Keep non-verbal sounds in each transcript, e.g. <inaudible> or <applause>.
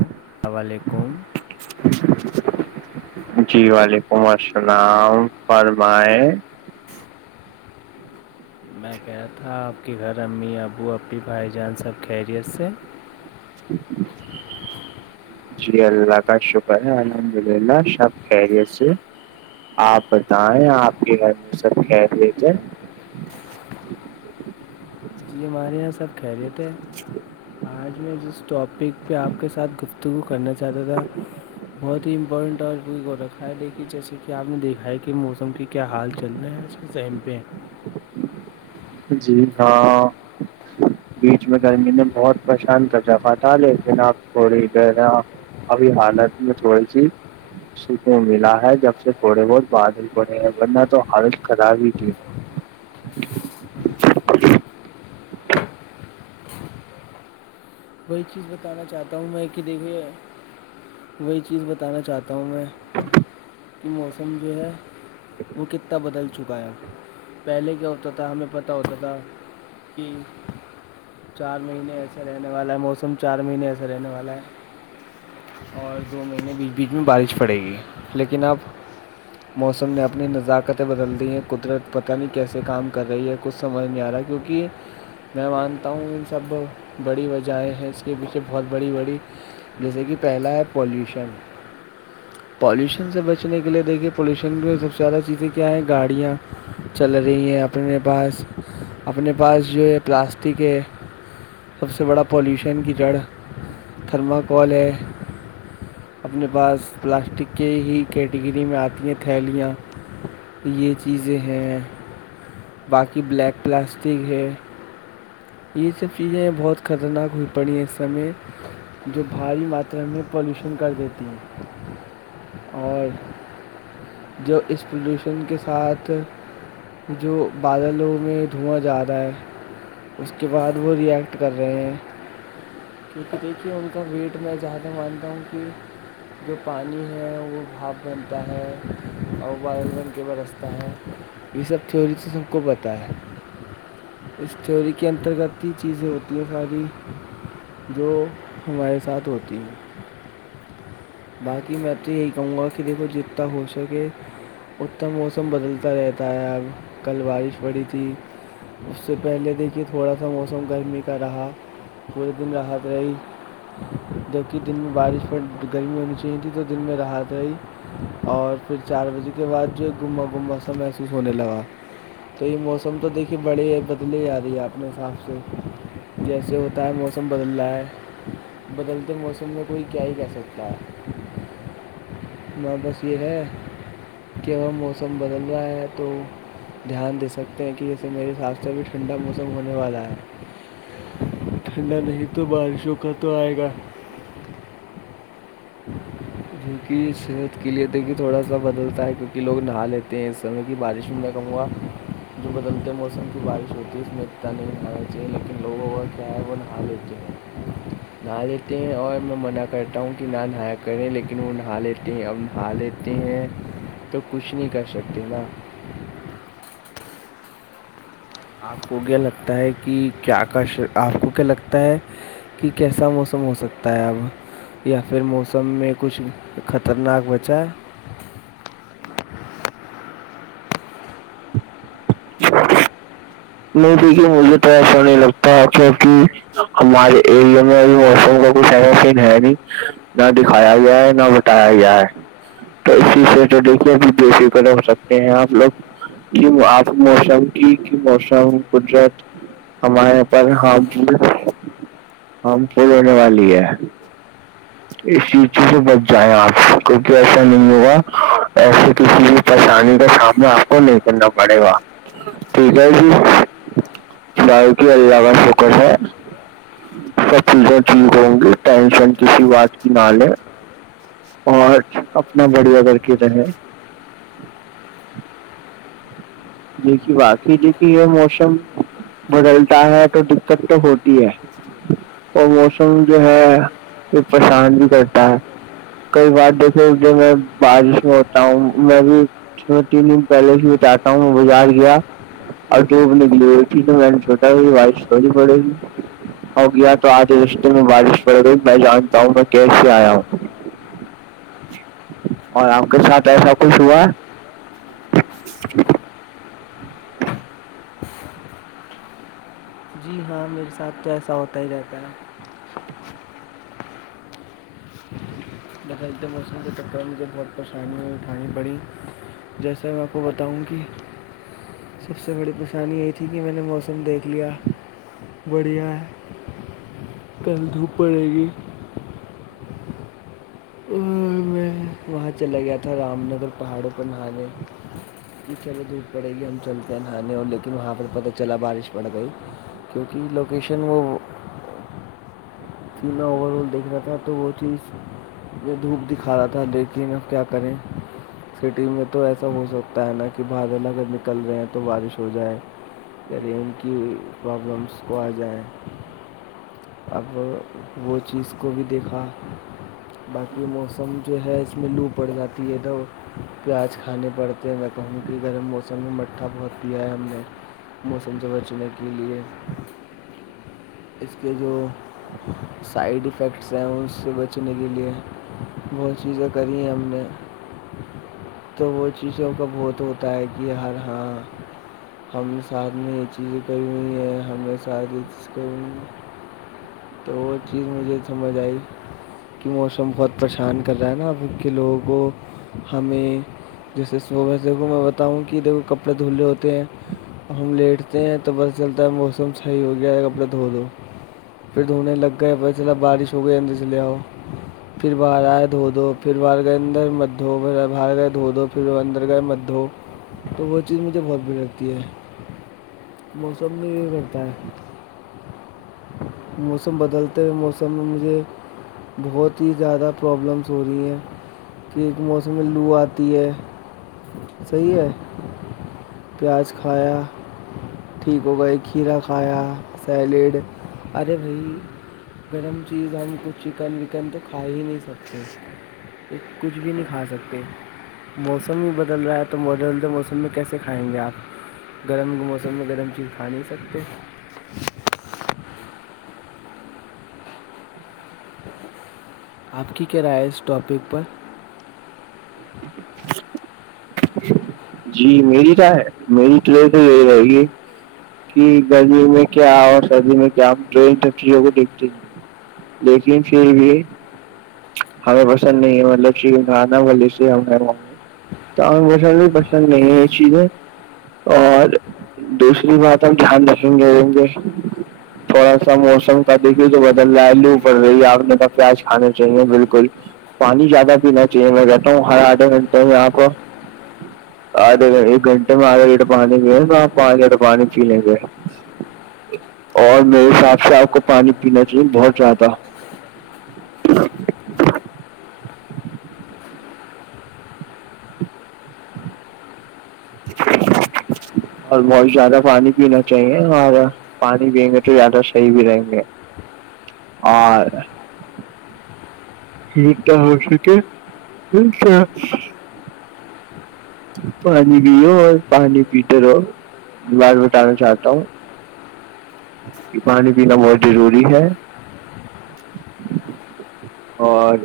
السلام علیکم جی وعلیکم السلام فرمائیں میں کہہا تھا آپ کے گھر امی ابو ابی بھائی جان سب خیریت سے جی اللہ کا شکر ہے الحمد للہ سب خری سے آپ بتائیں آپ کے گھر میں سب کہ دتے ہے جی ہمارے یہاں سب خیریت ہے آج میں جس ٹاپک پہ آپ کے ساتھ گفتگو کرنا چاہتا تھا بہت ہی امپورٹنٹ را ہے لیک جیسے کہ آپ نے دیکھا ہے کہ موسم کے کیا حال چل رہے ہیں <inaudible> جی ہاں بیچ میں گرمی نے بہت پریشان کر جفا تھا لیکن آپ تھڑییرہ ابھی حالت میں تھوڑی سی سکوں ملا ہے جب سے تھوڑے بہت بادل پڑے ہیں ورنہ تو حالش خراب ہی تھی کوئی چیز بتانا چاہتا ہوں میں ک د ہوئی ہے وہی چیز بتانا چاہتا ہوں میں کہ موسم جو ہے وہ کتنا بدل چکا ہے پہلے کیا ہوتا تھا ہمیں پتہ ہوتا تھا کہ چار مہینے ایسے رہنے والا ہے موسم تم چار مہینے ایسے رہنے والا ہے اور دو مہینے بیچ بیچ میں بارش پڑے گی لیکن اب موسم نے اپنی نزاکتیں بدل دی ہیں قدرت پتہ نہیں کیسے کام کر رہی ہے کچھ سمجھ نہیں آ رہا ہے کیونکہ میں مانتا ہوں ان سب بڑی وجہیں ہیں اس کے پیچھے بہت بڑی بڑی جیسے کہ پہلا ہے پالوشن پالیوشن سے بچنے کے لیے دیکھیے پالیوشن میں سب سے زیادہ چیزیں کیا ہیں گاڑیاں چل رہی ہیں اپنے پاس اپنے پاس جو ہے پلاسٹک ہے سب سے بڑا پالیوشن کی جڑ تھرماکول ہے اپنے پاس پلاسٹک کے ہی کیٹیگری میں آتی ہیں تھیلیاں یہ چیزیں ہیں باقی بلیک پلاسٹک ہے یہ سب چیزیں ہیں بہت خطرناک ہوئی پڑی ہیں اس سمے جو بھاری ماترا میں پلیوشن کر دیتی ہیں اور جو اس پولوشن کے ساتھ جو بادلوں میں دھواں جا رہا ہے اس کے بعد وہ ری ایکیکٹ کر رہے ہیں کیونکہ دیکھیے ان کا ویٹ میں زیادہ مانتا ہوں کہ جو پانی ہے وہ بھاپ بنتا ہے اور ون کے برستا ہے یہ سب تھھیوری تو سب کو پتا ہے اس تھیوری کی کے انترگتی ہی چیزیں ہوتی ہیں ساری جو ہمارے ساتھ ہوتی ہے باقی میں تو یہی کہوں گا کہ دیکھو جتتانا ہو سکے اتم موسم بدلتا رہتا ہے اب کل بارش پڑی تھی اس سے پہلے دیکھیے تو تھوڑا سا موسم گرمی کا رہا پورے دن راحت رہی جبک دن میں بارش پ گرمی ہونی چاہیے تھی تو دن میں راحت ہے ہی اور پھر چار بجے کے بعد جو ہے گما گما سب محسوس ہونے لگا تو یہ موسم تو دیکھیے بڑی ہے بدلی جا رہی ہے آپ اپنے حساب سے جیسے ہوتا ہے موسم بدل رہا ہے بدلتے موسم میں کوئی کیا ہی کہ سکتا ہے ہاں بس یہ ہے کہ اگر موسم بدل رہا ہے تو دھیان دے سکتے ہیں کہ جسے میرے ساستےہ بھی ٹھنڈا موسم ہونے والا ہے ٹھنڈا نہیں تو بارشوں کا تو آئے گا کیہ صحت کے لیے تو کہ تھوڑا سا بدلتا ہے کیونکہ لوگ نہا لیتے ہیں سے کی بارش بھی نہیں کم ہوا جو بدلتے موسم بارش ہوتی ہے اس میں ات نہیں نہانا چاہے لیکن لوگوں کا کیا ہے وہ نہا لیتے ہیں گھا لیتے ہیں اور میں منع کرتا ہوں کہ نہایا کریں لیکن وہ نہا لیتے ہیں اب نہا لیتے ہیں تو کچھ نہیں کر سکتے نا آپ کو کیا لگتا ہے کہ کیا کاش آپ کو کیا لگتا ہے کہ کیسا موسم ہو سکتا ہے اب یا پھر موسم میں کچھ خطرناک بچا ہے نہیں دیکھیے مجھے تو ایسا نہیں لگتا کیونکہ ہمارے ایرییا میں اب موسم کا کچھ ایین ہے نہیں نہ دکھایا گیا ہے نہ بٹایا گیا ہے تو اسی سیٹرڈے کو بھی بی ہو سکتے ہیں آ لوگ کہ آپ موسم کی کی موسم قدرت ہمارے پر ہ بھی ہم کون ہونے والی ہے اس چیی سے بچ جائیں آپ کیونکہ ایسا نہیں ہوگا ایسے کسی بھی پریشانی کا سامنا آپ کو نہیں کرنا پڑے گا ٹھیک ہے جی باالقی اللہ ب فوکس ہے سب چیزیں ٹھیک ہوں گی ٹینشن جسی وات کی نہ لے اور اپنا بڑیا کر کے رہے دیکھیے باقی د کہی یہ موسم بدلتا ہے تو دقت تو ہوتی ہے اور موسم جو ہے یہ پریشان بھی کرتا ہے کئی بار دیکھے ج میں بارش میں ہوتا ہوں میں بھی چ تین دن پہلے ہی اتتاا ہوں میں بجار گیا اور جو بھی نکلی وہ تو مم چھوٹا ہو بارش تھی پڑے گی ہو گیا تو آج رشتے میں بارش پڑ گئی میں جانتا ہوں میں کیسے آیا ہوں ہاں اورام کے ساتھ ایسا کچھ ہوا جی ہاں میرے ساتھ تو ایسا ہوتا ہی رہتا ہے خرید موسم کے چکپر میں مجھے بہت پریشانی ہوئی اٹھانی پڑی جیسے میں آپ کو بتاؤں کہ سب سے بڑی پریشانی یہی تھی کہ میں نے موسم دیکھ لیا بڑھیا ہے کل دھوپ پڑے گی میں وہاں چلا گیا تھا رام نگر پہاڑوں پر نہانے کہ چلے دھوھ پڑے گی ہم چلتے ہیں نہانے اور لیکن وہاں پہ پتہ چلا بارش پڑ گئی کیونکہ لوکیشن وہ سیننا اوور آل دیکھ رہا تھا تو وہ چیز یہ دھوپ دکھا رہا تھا لیکن اب کیا کریں سٹی میں تو ایسا ہو سکتا ہے نا کہ بادل اگر نکل رہے ہیں تو بارش ہو جائے کرری ان کی پرابلمس کو آ جائے اب وہ چیز کو بھی دیکھا باقی موسم جو ہے اس میں لو پڑ جاتی ہے ادھر پیاز کھانے پڑتے میں کہوں کہ گرم موسم سن میں مٹھا بہت پیا ہے ہم نے موسم سے بچنے کے لیے اس کے جو سائڈ افیکٹس ہیں ان سے بچ بچنے کے لیے بہت چیزیں کری ہیں ہم نے تو وہ چیزوں کا بہت ہوتا ہے کہ ہر ہاں ہم نے ساتھ میں یہ چیزیں کری ہوئی ہیں ہم نے ساتھ یہ چیز کرئی تو وہ چیز مجھے سمجھ آئی کہ موسم بہت پریشان کر رہا ہے نا اب کے لوگوں کو ہمیں جیسے ص کو میں بتاؤں کہ د کپڑے دھلے ہوتے ہیں ہم لیٹتے ہیں تو پس چلتا ہے موسم صحیح ہو گیا ہے کپڑا دھو دو پھر دنے لگا گ پ چلے بارش ہو گ جد جل پھر باہر آئے دھو دو پھر باہر گئے اندر مت دھو باہر گئے دھو دو پھر وہ اندر گئے مت دھو تو وہ چیز مجھے بہت بڑ لگتی ہے موسم بھی یہ کرتا ہے موسم بدلتے ہوئے موسم میں مجھے بہت ہی زیادہ پرابلمس ہو رہی ہیں کہ ایک موسم لو آتی ہے صحیح ہے پیاز کھایا ٹھیک ہو گئے کھیرا کھایا سیلیڈ ارے بھائی گرم چیز آ کچھ چکن وکن تو کھا ہی نہیں سکتے کچھ بھی نہیں کھا سکتے موسم ہی بدل رہا ہے تو ماڈلد موسم میں کیسے کھائیں گے آپ گرم کے موسم میں گرم چیز کھا نہیں سکتے آپ کی کیا رائے ہے اس ٹاپک پر <unintelligible> جی میری چ ہے میری پلی تو یہی رہے گی کہ گرمی میں کیا اور سردی میں کیا ہم سب چیزوں کو دیکھتے ہیں لیکن پھر بھی ہمیں پسند نہیں ہے مطلب چ آنا وال سے س بھی پسند نہیں ہے یہ چیزیں اور دوسری بات ہم دھیان رکھیں گے ہویں گے تھوڑا سا موسم کا دیکھیے جو بدل رہلو پڑ رہی ہے آپ نے کہ پیاز کھانے چاہیے بالکل پانی زیادہ پینا چاہیے میں رہتا ہوں ہر آدھے گھنٹے میں یہاں کو آدھے ایک گھنٹے میں آدگے یہٹ پانی پ تو آپ پانچ ہٹ پانی پی لیں گے اور میرے حساب سے آپ کو پانی پینا چاہیے بہت زیادہ <inaudible> <inaudible> اور بہت زیادہ پانی پینا چاہیے ہمارا پانی پئیں گے تو زیادہ صحیح بھی رہیں گے اور ما ہو سک پانی پو اور پانی پیتے رہو بار بٹانا چاہتا ہوں کہ پانی پینا بہت ضروری ہے اور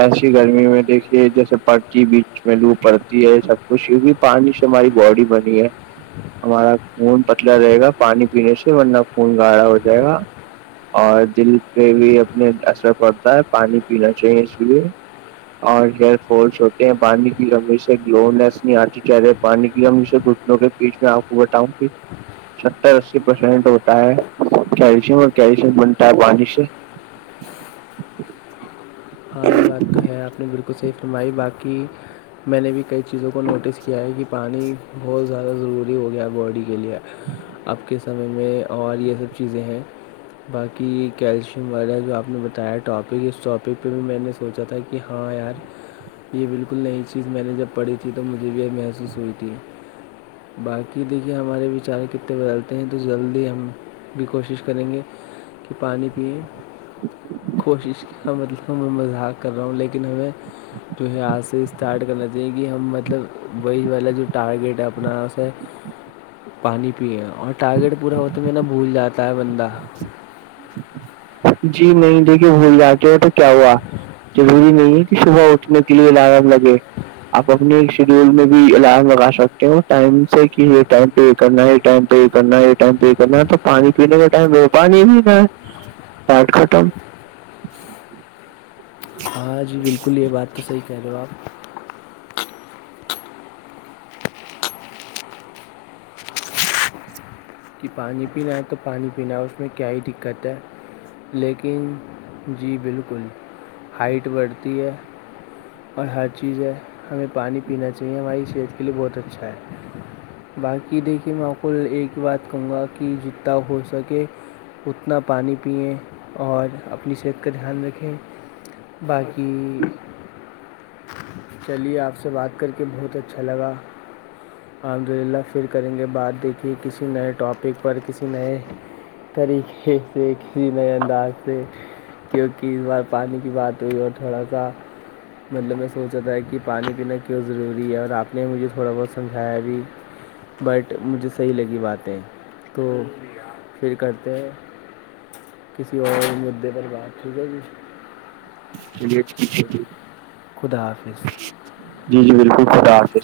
ایسی گرمی میں دیکھیے جیسے پڑتی بیچ میں لو پڑتی ہے سب کچھ بھی پانی سے ہماری باڈی بنی ہے ہمارا خون پتلا رہے گا پانی پینے سے ورنہ خون گاڑا ہو جائے گا اور دل پہ بھی اپنے اثر پڑتا ہے پانی پینا چاہیے اس لیے اور ہیئر فالس ہوتے ہیں پانی کی کمی سے گلونیس نہیں آتی چاہ رہی پانی کی لمی سے بیچ میں آپ کو بتااؤں گی ستر اسی پرسینٹ ہوتا ہے کیلشیم اور کیلشیم بنتا ہے پانی سے ہاں یہ بات تو ہے آپ نے بالکل صحی فرمائی باقی میں نے بھی کئی چیزوں کو نوٹس کیا ہے کہ پانی بہت زیادہ ضروری ہو گیا ہے باڈی کے لیے اب کے سمے میں اور یہ سب چیزیں ہیں باقی کیلشیم وغیرہ جو آپ نے بتایا ٹاپک اس ٹاپک پھر بھی میں نے سوچا تھا کہ ہاں یار یہ بالکل نئی چیز میں نے جب پڑھی تھی تو مجھے بھیحد محسوس ہوئی تھی باقی دیکھیے ہمارے وچار کتنے بدلتے ہیں تو جلدی ہم بھی کوشش کریں گے کہ پانی پیئیں کوشش کیا مطلب تو میں مذاحق کر رہا ہوں لیکن ہمیں جو ہے آج سے اسٹارٹ کرنا چاہیے کہ ہم مطلب وہی والا جو ٹارگیٹ ہے اپنا اسے پانی پیے اور ٹارگیٹ پورا ہوتا میں نا بھول جاتا ہے بندہ جی نہیں دیکھیے بھول ج کے ہے تو کیا ہوا ضروری نہیں ہے کہ صبح اٹھنے کے لیے لائم لگے آپ اپنے شیڈیول میں بھی الارم لگا سکتے ہو ٹائم سے کہ یہ ٹائم یہ کرنا ہے یہ ٹائم پہ یہ کرنا یہ ائم پہ یہ کرنا ہے تو پانی پینے کا م پانی بھی نہ پاٹ کٹم ہاں جی بالکل یہ بات تو صحیح کہہ رہے ہو آپ کہ پانی پینا ہے تو پانی پینا ہے اس میں کیا ہی دقت ہے لیکن جی بالکل ہائٹ بڑھتی ہے اور ہر چیز ہے ہمیں پانی پینا چاہیے ہماری صحت کے لیے بہت اچھا ہے باقی دیکھیے میںقل ایک بات کہوں گا کہ جتنا ہو سکے اتنا پانی پئیں اور اپنی صحت کا دھیان رکھیں باقی چلیے آپ سے بات کر کے بہت اچھا لگا الحمد للہ پھر کریں گے بعد دیکھیے کسی نیٹ ٹاپک پر کسی نئے طریقے سے کسی نئے انداز سے کیونکہ اس بار پانی کی بات ہوئی اور تھوڑا سا مطلب میں سوچا تھا کہ پانی پینا کیوں ضروری ہے اور آپ نے مجھے تھوڑا بہت سمجھایا بھیھی بٹ مجھے صحیح لگی باتیں تو پھر کرتے ہیں کسی اور مدعے پر بات ٹھیک ہے جی لی خدا حافظ جی جی بالکل خد ح ہ